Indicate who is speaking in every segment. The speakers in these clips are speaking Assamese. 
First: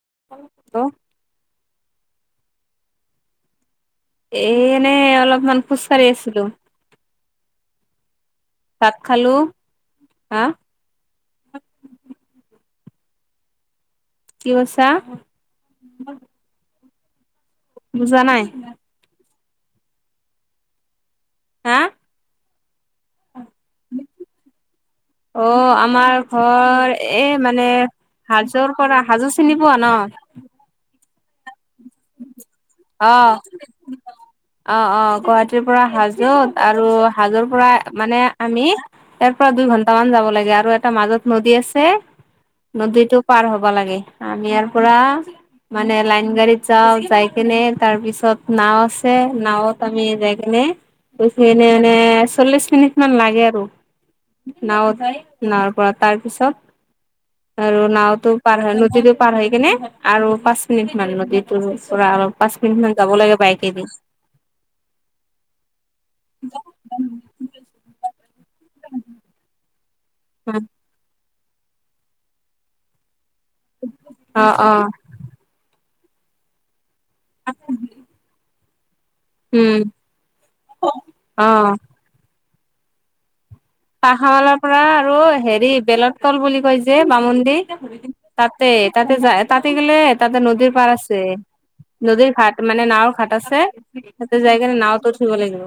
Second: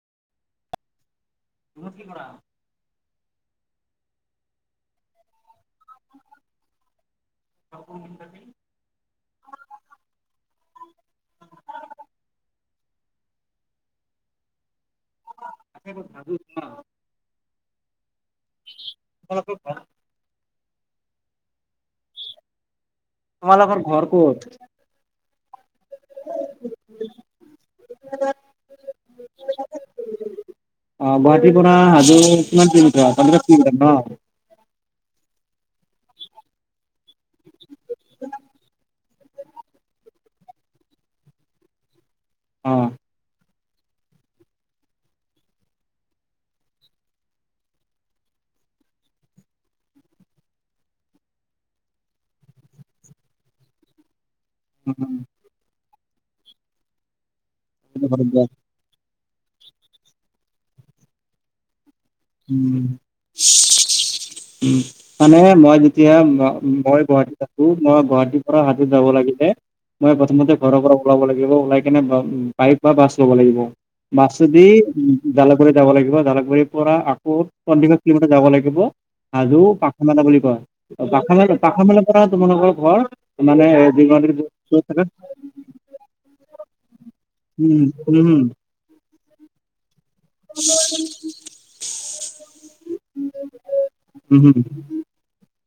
Speaker 1: [unintelligible]
Speaker 2: উন্নতি কৰাৰা।
Speaker 1: এ এনে অলপমান খোজকাঢ়ি আছিলো।
Speaker 2: [unintelligible]
Speaker 1: ভাত খালো। হা, কি কৈছা।
Speaker 2: আ ভাবিছো।
Speaker 1: বুজা নাই।
Speaker 2: [unintelligible]
Speaker 1: হা
Speaker 2: তোমালোকে ঘৰ ক'ত?
Speaker 1: অ' আমাৰ ঘৰ এ মানে। হাজো পৰা হাজো চিনি পোৱা ন
Speaker 2: অ' গুৱাহাটী পৰা হাজো কিমান
Speaker 1: অ',
Speaker 2: কিলোমিটাৰ [unintelligible] ন
Speaker 1: অ', অ', গুৱাহাটীৰ পৰা হাজোত আৰু হাজৰ পৰা মানে আমি ইয়াৰ পৰা দুই ঘন্টা মান যাব লাগে আৰু আৰু এটা মাজত নদী আছে।
Speaker 2: অ'
Speaker 1: নদীতটো পাৰ হ'ব লাগে। আমি ইাৰ পৰা মানে লাইন গাড়ীত যাই যাই কেনে তাৰপিছত নাও আছে, নাওত আমি যাই কেনে। হেপিনে মানে চল্লিশ মিনিট মান লাগে, আৰু নাওঠাই নাৱৰ পৰা তাৰ পিছত আৰু নাওতো পাৰ হয় নদীত পাৰ হৈ কেনে আৰু পাঁচ মিনিট মান নদীটোৰ পৰা পাঁচ মিনিট মান যাব লাগে বাইকেদি
Speaker 2: উ মানে মই যেতিয়া মই গুৱাহাটীত আাকো মই গুৱাহাটীত হাতত যাব লাগিলে মই প্ৰথমতে
Speaker 1: অ
Speaker 2: ঘৰৰ পৰা ওলাব লাগিব ওলাই কিনে বাইক বাছ ল মছদি
Speaker 1: অ
Speaker 2: জালুকীত যাব লাগিব জ পৰা বহুত সন্দিত কম যাব লাগিব আ হাজো
Speaker 1: উম
Speaker 2: পাখা মেলা বুলি কয়, পাখ মেলা
Speaker 1: অ
Speaker 2: পাখ মেলাৰ পৰা তোমালোকৰ ঘৰ। মানে
Speaker 1: পখালৰ পৰা আৰু হেৰি বেলত তল বুলি কৈ যে। যে বামন্দিৰ তাতে তাতে যায় তাতে গেলে তাতে নদীৰ পাৰ আছে। নদীৰ ঘাাট মানে নাও ঘাাট আছে, সেইটো জেগ নাওতো উঠিব লাগিব।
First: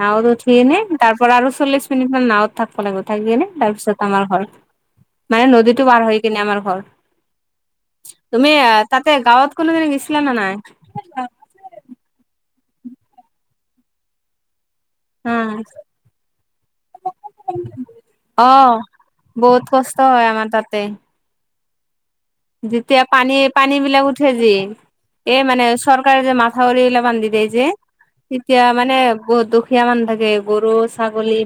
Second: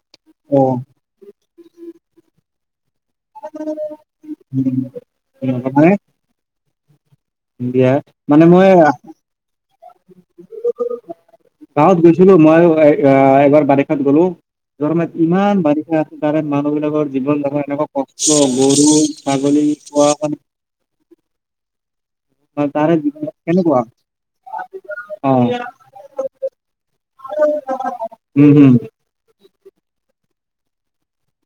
Speaker 1: নাওত উঠি এনে তাৰ পৰা আৰু চল্লি মিনিট মান নাওত থাকি কেনে তাৰপিছত আমাৰ ঘৰ মানে নদীতটো পাৰ হৈ কিনে আমাৰ ঘৰ।
Speaker 2: মানে
Speaker 1: তুমি
Speaker 2: মই
Speaker 1: তাতে গাঁৱত কোনোজননে গৈছিলা নে নাই
Speaker 2: গাঁৱত গৈছিলো মই এবাৰ বাৰিষাত গ'লো য ইমান
Speaker 1: অ
Speaker 2: বাৰিষা আছে তাৰে মানুহবলাকৰ জীৱন যখাৰ এনেকুৱা কষ্ট
Speaker 1: অ',
Speaker 2: গৰু ছাগলী
Speaker 1: বহুত কষ্ট
Speaker 2: খোৱা
Speaker 1: হয় আমাৰ তাতে
Speaker 2: তাৰে
Speaker 1: যেতিয়া পানী পানী
Speaker 2: কেনেকুৱা
Speaker 1: বিলাক উঠে যে
Speaker 2: অ
Speaker 1: এই মানে চৰকাৰে যে মাথাউৰি এইিলা বান্ধি দিয় যে
Speaker 2: উম
Speaker 1: তেতিয়া
Speaker 2: হম
Speaker 1: মানে বহুত দুখ শিয়মানান থাগে গৰু চ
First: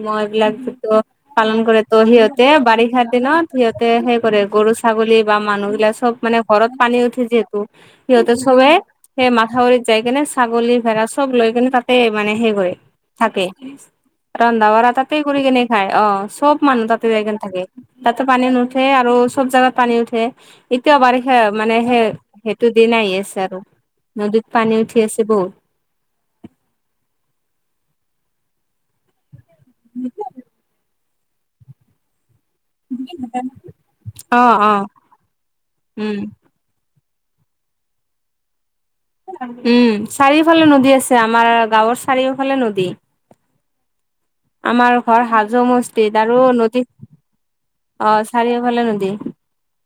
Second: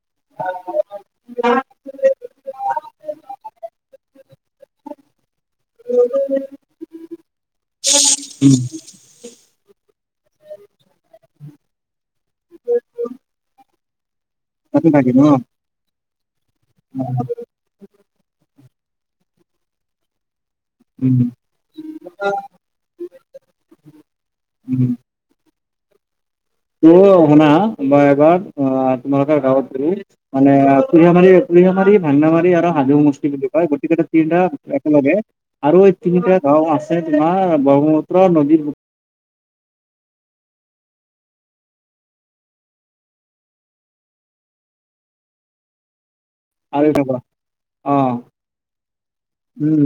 Speaker 1: মই এইবিলাকটো পালন কৰে ত সিহঁতে বাৰিষাৰ দিনত সিহঁতে সেই কৰে গৰু ৰু ছাগলী বা মানুহ সব মানে ঘৰত পানী উঠে যিহেতু সিহঁতে
Speaker 2: উম
Speaker 1: সবে সেই মাথা বৰিত যাই কিনে ছাগলী চব লৈ কিনে তাতে মানে সে কৰে থাকে ৰন্ধা
Speaker 2: তাতে
Speaker 1: বঢ়া
Speaker 2: থাকে
Speaker 1: তাতেই
Speaker 2: ন
Speaker 1: কৰি কেনে খায় অ চব মানুহ তাতে য থাকে তাতে পানী নুঠে আৰু চব জোগাত পানী উঠে এতিয়াও
Speaker 2: উম
Speaker 1: বাৰিষে মানে সেই সেইটো দিন আহ আছে আৰু নদীত পানী
Speaker 2: উম
Speaker 1: উঠি আছে বহুত
Speaker 2: ত শুনা মই এবাৰ অ তোমালোকে গাঁৱত গৰি মানে পুৰিমাৰ পুৰৰিমাৰ ভাণ্া মাৰি হাজু মুষ্টি বুলি ক গোটেই গোটা
Speaker 1: অ
Speaker 2: তিনিটা
Speaker 1: অ
Speaker 2: একেলগে আৰু এই
Speaker 1: উম
Speaker 2: তিনিটা গাঁও আছে তোমাৰ ব্ৰহ্মপুত্ৰ নদীৰ
Speaker 1: উম চাৰিওফালে নদী আছে আমাৰ গাঁৱৰ চাৰিওফালে নদী আমাৰ ঘৰ হাজো মসিত দাৰো নদী
Speaker 2: আৰু এটা পৰা।
Speaker 1: অ চাৰিওফালে নদী
Speaker 2: উম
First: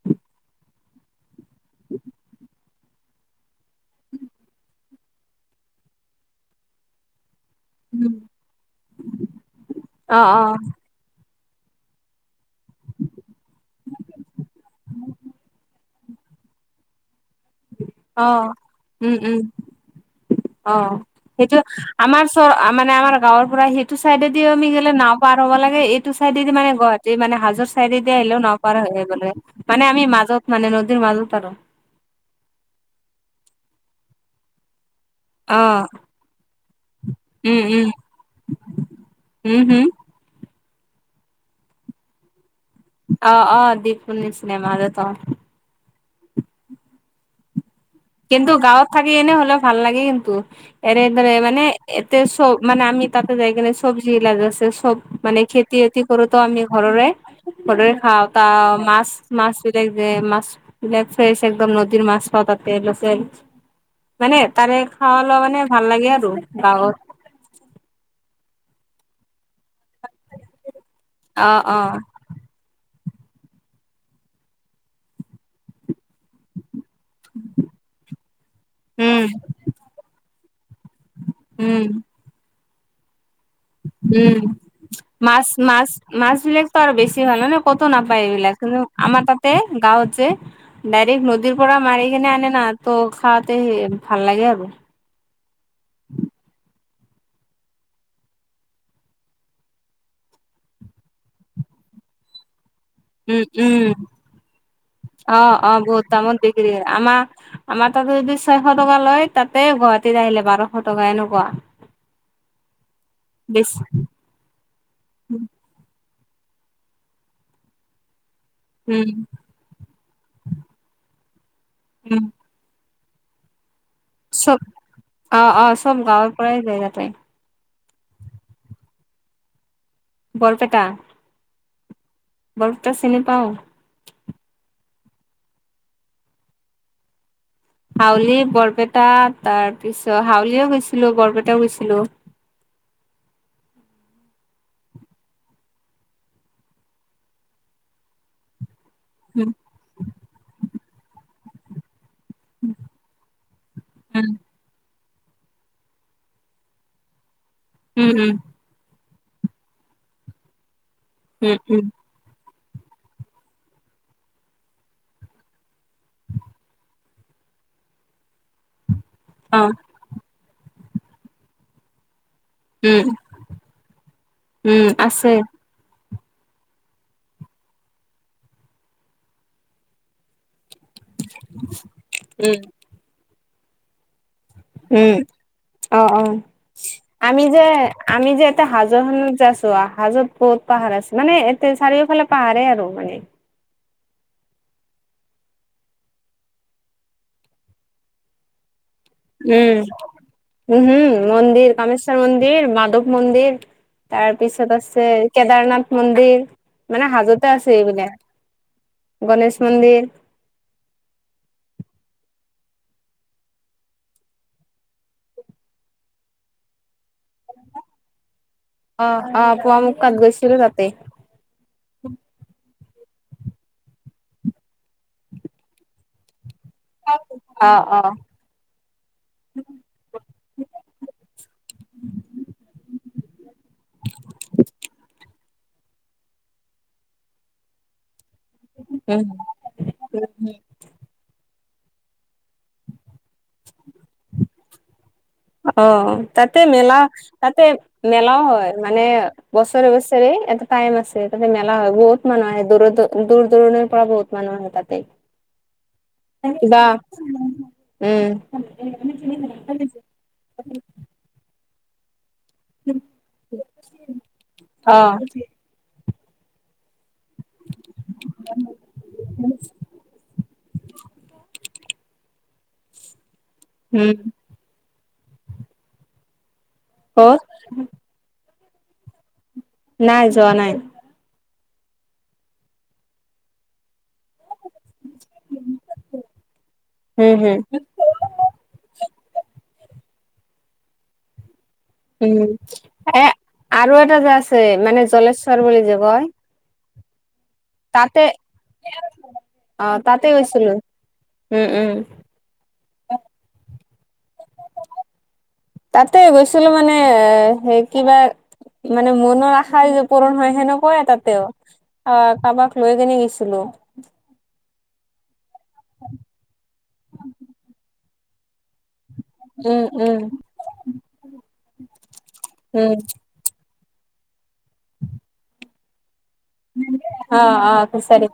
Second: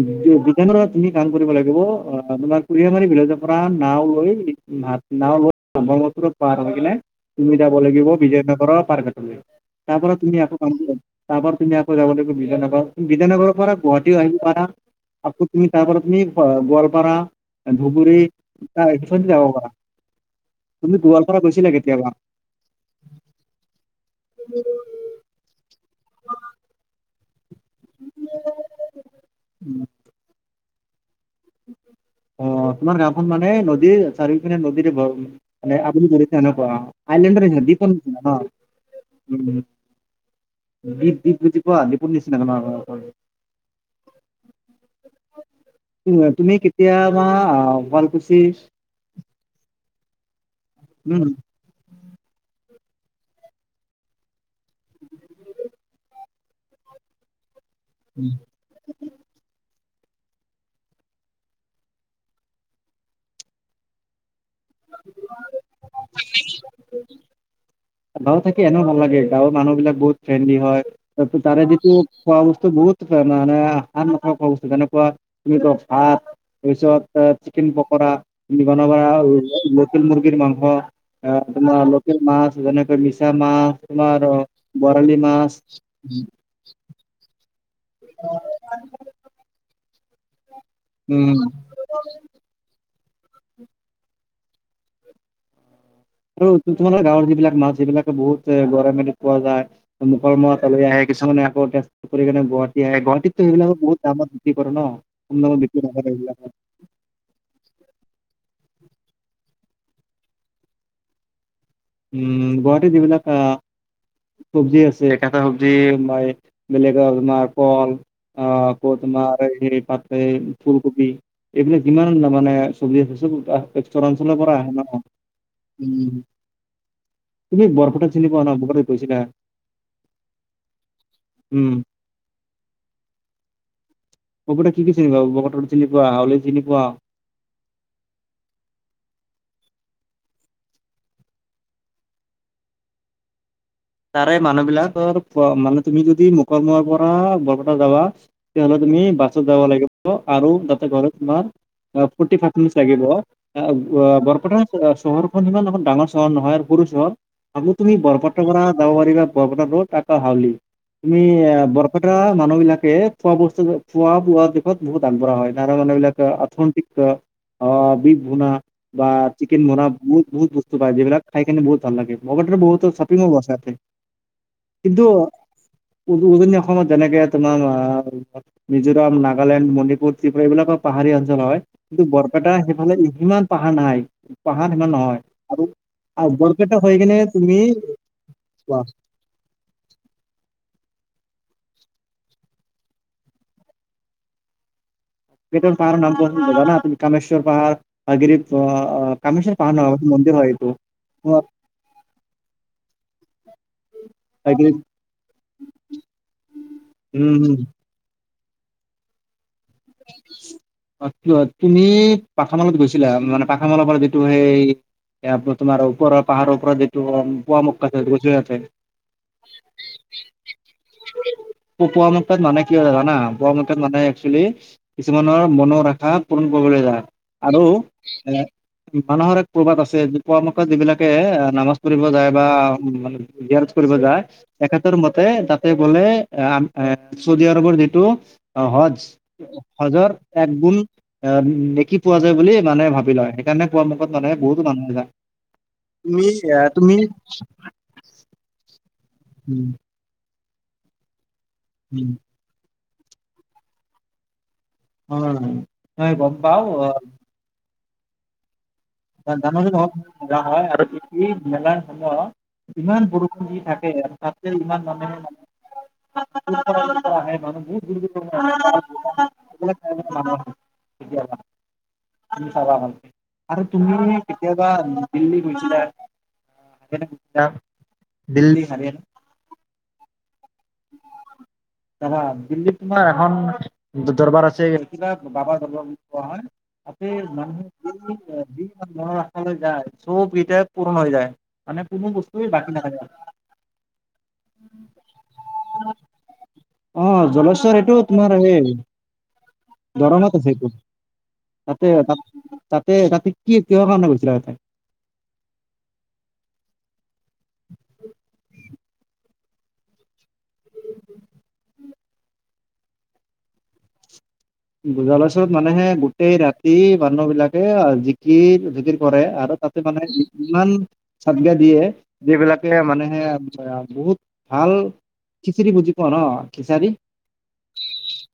Speaker 2: বিজানত তুমি কাম কৰিব লাগিব অ তোমাক কুৰিয় মাৰি বিলজৰ পৰা নাও লৈ নাও লৈ ব্ৰহ্মপুত্ৰ পাৰ হৈ কিনে তুমি যাব লাগিব বিজয়নগৰৰ পাৰ ঘাটলৈ তাৰ পৰা
Speaker 1: অ
Speaker 2: তুমি
Speaker 1: অ
Speaker 2: আকৌ কাম তাৰপ পৰা তুমি আকৌযাব লাগিব বিজয়ানগৰ বিজয়ানগৰ পৰা গুৱাহাটী পাৰা আ তুমি তাৰপুমি গোৱালপাৰা ধুবুৰী
Speaker 1: অ উম
Speaker 2: তছত
Speaker 1: উম
Speaker 2: যাবাবা
Speaker 1: অ, সেইটো আমাৰ চ মানে আমাৰ গাঁৱৰ পৰা সেইটো চাইডেদি আমি গলে নাও পাৰ হ'ব লাগ এইটো চাইডেদি মানে গুৱাহাটী মানে হাজোৰ চাইডেদি আহিলেও নপাৰ হৈ বোলে মানে আমি মাজত মানে নদদিৰ মাজ
Speaker 2: অ তোমাৰ গাওখন মানে নদীৰ চাৰিওফিনে নদীৰে ব
Speaker 1: অ
Speaker 2: আপু ঘছে ন প
Speaker 1: উম
Speaker 2: আইলেণ্ড দপ
Speaker 1: উম
Speaker 2: ন
Speaker 1: উম হম
Speaker 2: দী দিপ গুজি পোৱা দপুৰ নিচিনাাক ন আৰু
Speaker 1: অ অ দীপু নি চনেমা আৰু ত
Speaker 2: তুমি কেতিয়াবা শুৱালকুছি
Speaker 1: কিন্তু গাঁৱত থাকি এনে হলে ভাল লাগে কিন্তু
Speaker 2: উম
Speaker 1: এনেদৰে মানে এতে চব মানে আি তাতে যাই কিনে চব্জি ইলাজ আছে চব মানে খেতি বাতি কৰোতো আমি ঘৰৰে দৰে খাওঁতা মাছ-মাছ লেগ যে, মাছ বিলাক ফ্ৰেছ একদম নদীৰ মাছ পাওঁ তাতে, লোকেল মানে তাৰে খোৱা লোৱা মানে ভাল লাগে আৰু গাঁৱত
Speaker 2: গাঁৱত থাকি এনেও ভাল লাগে। গাঁৱৰ মানুহ বিলাক বহুত ফ্ৰেণ্ডলি হয় ত
Speaker 1: অ
Speaker 2: তাৰে
Speaker 1: অ
Speaker 2: যিটো খোৱা বস্তু বহুত মানে হাত নাথকা খোৱা বস্তু তেনেকুৱা তুমি ক ভাত তাৰ পিছত চিকেন পকৰাম বনাব
Speaker 1: উম
Speaker 2: লটেল মুৰ্গীৰ মাংস অ,
Speaker 1: উম
Speaker 2: তোমাৰ লোকেল মা আছছে যেনেকৈ মাছ তোমাৰ
Speaker 1: উম,
Speaker 2: বৰালি মাছ
Speaker 1: মাছ-মাছ-মাছ বিলাকতো আৰু বেছি হ'ল নে ক'তো নাপায় এইবিলাক, কিন্তু আমাৰ তাতে গাঁৱত যে ডাইৰেক্ট
Speaker 2: উম
Speaker 1: নদীৰ পৰা মাৰি কিনে আনে না, ত' খাওঁতে ভাল লাগে আৰু [inaudible]
Speaker 2: আৰু তোমালোকৰ গাঁৱৰ যিবিলাক মাছ যিবিলাকে বহুত এ গৰৈমাৰীত পোৱা যায়, মুকালমুৱা তালৈ আহে কিছুমানে আকৌ [unintelligible] আহে,
Speaker 1: উম
Speaker 2: গুৱাহাটীততো এইবিলাক
Speaker 1: উম
Speaker 2: বহুত দামত বিক্ৰী কৰে ন,
Speaker 1: অ
Speaker 2: তোমালোকৰ
Speaker 1: অ
Speaker 2: বিক্ৰী
Speaker 1: বহুত
Speaker 2: নকৰে
Speaker 1: দামত
Speaker 2: এইবিলাকত
Speaker 1: বিক্ৰী কৰে। আমাৰ আমাৰ তাতে যদি ছয়শ টকা লয় তাতে গুৱাহাটীত আহিলে বাৰশ টকা এনেকুৱা
Speaker 2: উম, গুৱাহাটী যিবিলাক
Speaker 1: বেছি
Speaker 2: চব্জি আছে, কটা চব্জি মাই বেলেগৰ তোমাৰ ফল, আকৌ
Speaker 1: উম
Speaker 2: তোমাৰ এই পাত এই ফুলকবি এইবিলাক যিমান
Speaker 1: উম
Speaker 2: মানে চব্জি আছে চব [unintelligible] পৰা
Speaker 1: চব,
Speaker 2: আহে ন
Speaker 1: অ'-অ', চব
Speaker 2: উম।
Speaker 1: গাঁৱৰ পৰাই যায় তাতে
Speaker 2: তুমি বৰপেটাক চিনি পোৱা ন, কৰ'বলে গৈছিলা
Speaker 1: বৰপেটা?
Speaker 2: উম।
Speaker 1: বৰপেটা চিনি পাওঁ।
Speaker 2: বৰপেটা কি কি চিনি পোৱা, [unintelligible] চিনি পোৱা হাউলি চিনি পোৱা?
Speaker 1: হাউলী, বৰপেটা তাৰ পিছত হাউলিও গৈছিলো, বৰপেটাও গৈছিলো। [inaudible]
Speaker 2: তাৰে মানুহবিলাকৰ মানে তুমি যদি মুকালমুৱাৰ পৰা বৰপেটা যাবা, তেতিয়াহ'লে তুমি বাছত
Speaker 1: উম
Speaker 2: যাব লাগিব আৰু তাতে গৈ লৈ তোমাৰ অ', ফ'ৰ্টি ফাইভ মিনিটচ লাগিব,
Speaker 1: উম
Speaker 2: বৰপেটা চহৰখন ইমান এখন ডাঙৰ চহৰ নহয় আৰু সৰু চহৰ, আকৌ তুমি
Speaker 1: উম উম
Speaker 2: বৰপেটাৰ পৰা যাব বৰপেটা ৰ'দ তাৰপৰা হাউলি, তুমি
Speaker 1: উম উম
Speaker 2: বৰপেটা মানুহবিলাকক খোৱা বস্তু, খোৱা বোৱা দিশত বহুত আগবঢ়া হয়, তাৰে মানুহবিলাক অৰ্থনৈতিক অ', [unintelligible] বা
Speaker 1: অ
Speaker 2: চিকেন [unintelligible] বহুত বস্তু পায় যিবিলাক খাইকিনে বহুত ভাল লাগে, লগতে বহুত
Speaker 1: উম
Speaker 2: শ্বপিং মল আছে
Speaker 1: উম,
Speaker 2: কিন্তু
Speaker 1: আছে।
Speaker 2: উজনি অসমত যেনেকে তোমাৰ, মিজোৰাম, নাগালেণ্ড, মণিপুৰ, ত্ৰিপুৰা, এইবিলাকক পাহাৰী অঞ্চল হয়, কিন্তু বৰপেটা
Speaker 1: উম
Speaker 2: সেইফালে ইমান পাহাৰ নাই। পাহাৰ সিমান
Speaker 1: উম
Speaker 2: নহয়,
Speaker 1: অ অ
Speaker 2: আৰু বৰপেটা হৈ কেনে তুমি
Speaker 1: এ
Speaker 2: চোৱা,
Speaker 1: হাজোখনত যাইছো, হাজোত বহুত পাহাৰ মানে এ চাৰিওফালে পাহাৰে আৰু মানে
Speaker 2: কেইটামান পাহাৰৰ নাম কোৱাচোন, জানানে তুমি, কমেশ্বৰ পাহাৰ, হয়গ্ৰীৱ অ' কামেশ্বৰ পাহাৰ নহয়, সেইটো মন্দিৰ হয়।
Speaker 1: উম উম,
Speaker 2: তোমাৰ
Speaker 1: মন্দিৰ কামেশ্বৰ মন্দিৰ, মাধৱ মন্দিৰ তাৰপিছত
Speaker 2: হাগিৰি।
Speaker 1: আছে কেদাৰনাথ মন্দিৰ, মানে
Speaker 2: উম
Speaker 1: হাজোঁতে
Speaker 2: উম।
Speaker 1: আছে এইবিলাক। গণেশ মন্দিৰ
Speaker 2: [unintelligible] তুমি পাথামালত গৈছিলা, মানে পাথামালৰ পৰা যিটো সেই এপ তমাৰ ৰ পাহাৰৰও পৰাৰত যটো পোৱা মুকাছে গচ আছে।
Speaker 1: অ', অ' পোৱা মুখাত গৈছিলো তাতে
Speaker 2: পপোৱা মত তাত মানে জানা মানে একেল কিছুমানৰ মনৰ ৰখা পণ ক'বলৈ যা আৰু
Speaker 1: অ অ
Speaker 2: এ মানুহৰ এক প্ৰবাত আছে পৰামৰ্শত যিবিলাকে নামাজ পঢ়িব যায় বা ইয়াত কৰিব যায়, তেখেতৰ মতে তাতে গ'লে, চৌদি আৰবৰ যিটো অ',
Speaker 1: উম উম।
Speaker 2: হজ-হজত একগুন কি পোৱা যায় বুলি মানুহে ভাবি লয়, সেইকাৰণে পোৱামক্কাত মানে বহুতো মানুহ যায়।
Speaker 1: অ', তাতে
Speaker 2: তুমি তুমি
Speaker 1: মেলা-তাতে মেলাও হয় মানে বছৰে বছৰে এটা টাইম আছে, তাতে মেলা হয়, বহুত মানুহ আহে দূৰৰ দূৰৰ দূৰ দূৰণিৰ পৰা বহুত মানুহ আহে তাতে
Speaker 2: উম।
Speaker 1: [unintelligible] উম।
Speaker 2: জানুৱাৰী মাহত হ ইমান বৰষুণ দি থাকে আৰু তাতে ইমান
Speaker 1: অ
Speaker 2: মানুহো ন [unintelligible] [unintelligible] [unintelligible] তুমি চাবা ভালকে আৰু তুমি
Speaker 1: উম
Speaker 2: কেতিয়াবা দিল্লী গৈছিলা।
Speaker 1: কত
Speaker 2: হিয়ান প দিল্লী হৰিয়ানা
Speaker 1: নাই যোৱা নাই
Speaker 2: দিল্লি তোমাৰ এখন দৰবাৰ আছে কিবা বাবা দৰবাৰ বুলি কোৱা হয় তাতে
Speaker 1: উম হম
Speaker 2: মানুহে য যি মন ৰখৈ যায় চবকতিয়া পূৰণ হৈ যায় মানে কোনো
Speaker 1: উম
Speaker 2: বস্তুৱে বাকী নাথাকে
Speaker 1: এ আৰু এটা যে আছে মানে জলেশ্বৰ বুলি যে কয়
Speaker 2: অ' জলশ্বৰ এইটো
Speaker 1: তাতে
Speaker 2: তোমাৰ আহেই।
Speaker 1: অ তাতে
Speaker 2: গৰমত আছেটো
Speaker 1: গৈছিলো উম
Speaker 2: তাতে
Speaker 1: উম
Speaker 2: ত তাতে তাতে কি কিহৰ কাৰণে গৈছিলা আৰু।
Speaker 1: তাতে গৈছিলো মানে সেই কিবা মানে মনৰ আশাৰ য পূৰণ হয় সেনেকুৱাইে তাতেও অ কাৰোবাক লৈ কেনে গৈছিলো
Speaker 2: জলাচৰত মানেহে গোটেই ৰাতি মানুহ বিলাকে জিকি জিকিৰ কৰে আৰু তাতে
Speaker 1: উম
Speaker 2: মানে
Speaker 1: উম
Speaker 2: ইমান চাতগা দিয়ে যিবিলাকে
Speaker 1: উম
Speaker 2: মানেহে বহুত ভাল খিচিৰি বুজি পোৱা ন। ছাৰী
Speaker 1: অ অ ফিচাৰী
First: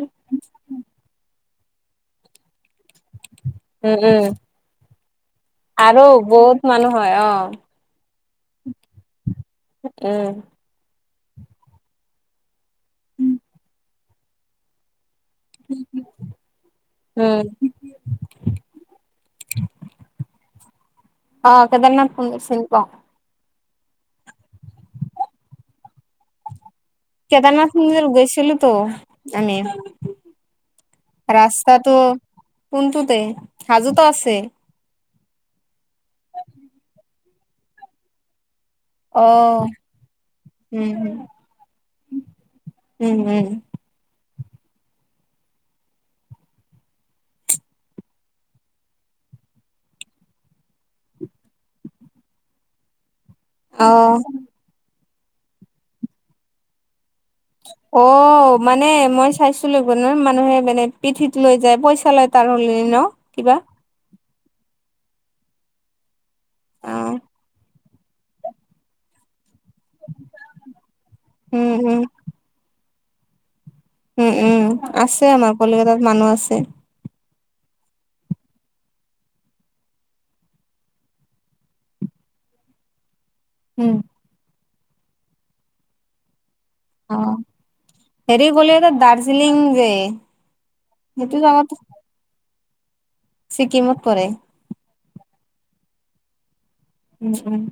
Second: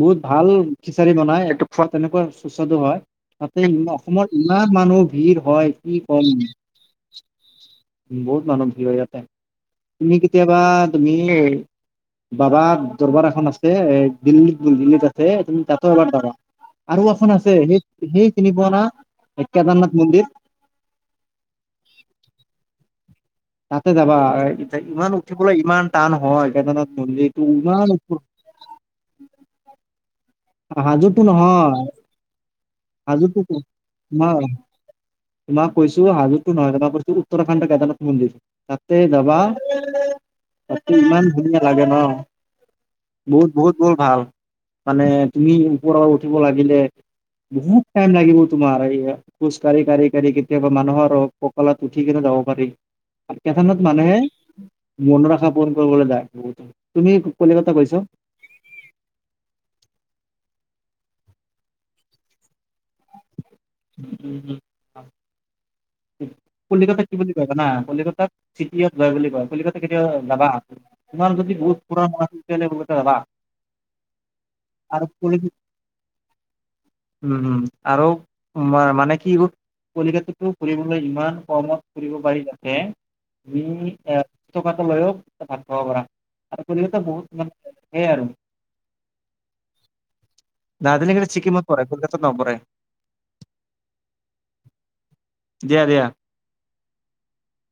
Speaker 2: বহুত। ভাল খিচাৰি বনাই খোৱা তেনেকুৱা সুস্বাদু হয়। তাতে ই
Speaker 1: উম উম
Speaker 2: অসমত ইমান মানুহ ভিৰ হয় কি
Speaker 1: আৰু
Speaker 2: কম।
Speaker 1: বহুত মানুহ হয় অ
Speaker 2: বহুত মানুহ ভিৰ হয় ইয়াতে তুমি
Speaker 1: উম
Speaker 2: কেতিয়াবা। তুমি বাবা দৰবাৰ এখন আছে এ দিল্লীত দিল্লীত আছে। তুমি তাতো এবাৰ দৰা আৰু এখন
Speaker 1: উম
Speaker 2: আছে সেই সেই তিনি পোৱানা কেদাৰনাথ মন্দিৰ।
Speaker 1: অ' কেদাৰনাথ পন্দ চিন পাও।
Speaker 2: তাতে যাবা ইমান উঠিবলৈ ইমান টান হয় সেইকাৰ
Speaker 1: কেদাৰনাথ মন্দিৰ গৈছিলো তো আমি
Speaker 2: হাজোতো নহয়
Speaker 1: ৰাস্তাটো কোনটোতে
Speaker 2: হাজোতো
Speaker 1: সাজোতো আছে
Speaker 2: তোমাক তোমাক কৈছো হাজোৰতো নহয় তোমাক কৈছো উত্তৰাখণ্ডৰ কেদনাথ মন্দিৰ। তাতে
Speaker 1: অ
Speaker 2: যাবা।
Speaker 1: উম
Speaker 2: ত
Speaker 1: উম
Speaker 2: ইমান ধুনীয়া লাগে ন
Speaker 1: উম উম
Speaker 2: বহুত বহুত বহুত ভাল। মানে তুমি ওপৰৰ উঠিব লাগিলে। বহুত টাইম লাগিব তোমাৰ এই খোজ কঢ়ি কাঢ়ি কেতিয়াবা মানুহৰ ককালত উঠি কিনে ববাৰ কথানত মানুহে
Speaker 1: অ
Speaker 2: মনৰ আখা পূৰণ কৰিবলৈ যায় বহুত তুমি কলিকতা গৈছ?
Speaker 1: অ' মানে মই চাইছিলো নহয় মানুহে। মানে পিঠিত লৈ যায় পইচা লয় তাৰ হ'লে ন কিবা।
Speaker 2: কলিকতা কি
Speaker 1: অ'
Speaker 2: বুলি কয়িব না। কলিকাত চিটিত হয় বুলি কয় কলিকতা কেতিয়া যাবা তোমাৰ যদি
Speaker 1: উম
Speaker 2: বহুত
Speaker 1: উম
Speaker 2: পৰাণ তেতিাহলে ব যাবা
Speaker 1: উম উম
Speaker 2: আৰু
Speaker 1: আছে
Speaker 2: কলি
Speaker 1: আমাৰ কলিকতাত মানুহ আছে।
Speaker 2: উম উম আৰু মানে কি কলিকটাতো। ফুৰিবলৈ ইমান কমত ফুৰিব পাৰি যাতে
Speaker 1: উম
Speaker 2: [unintelligible] [unintelligible] বহুত
Speaker 1: অ'
Speaker 2: মানে সেয়াই আৰু
Speaker 1: হেৰি বোলে দাৰ্জিলিং যে
Speaker 2: [unintelligible]
Speaker 1: সেইটো
Speaker 2: চিকিমত
Speaker 1: জাগাত
Speaker 2: পৰা কৰে ককাত নপৰে
Speaker 1: ছিকিমত পৰে।
Speaker 2: দিয়া দিয়া।
Speaker 1: উম উম।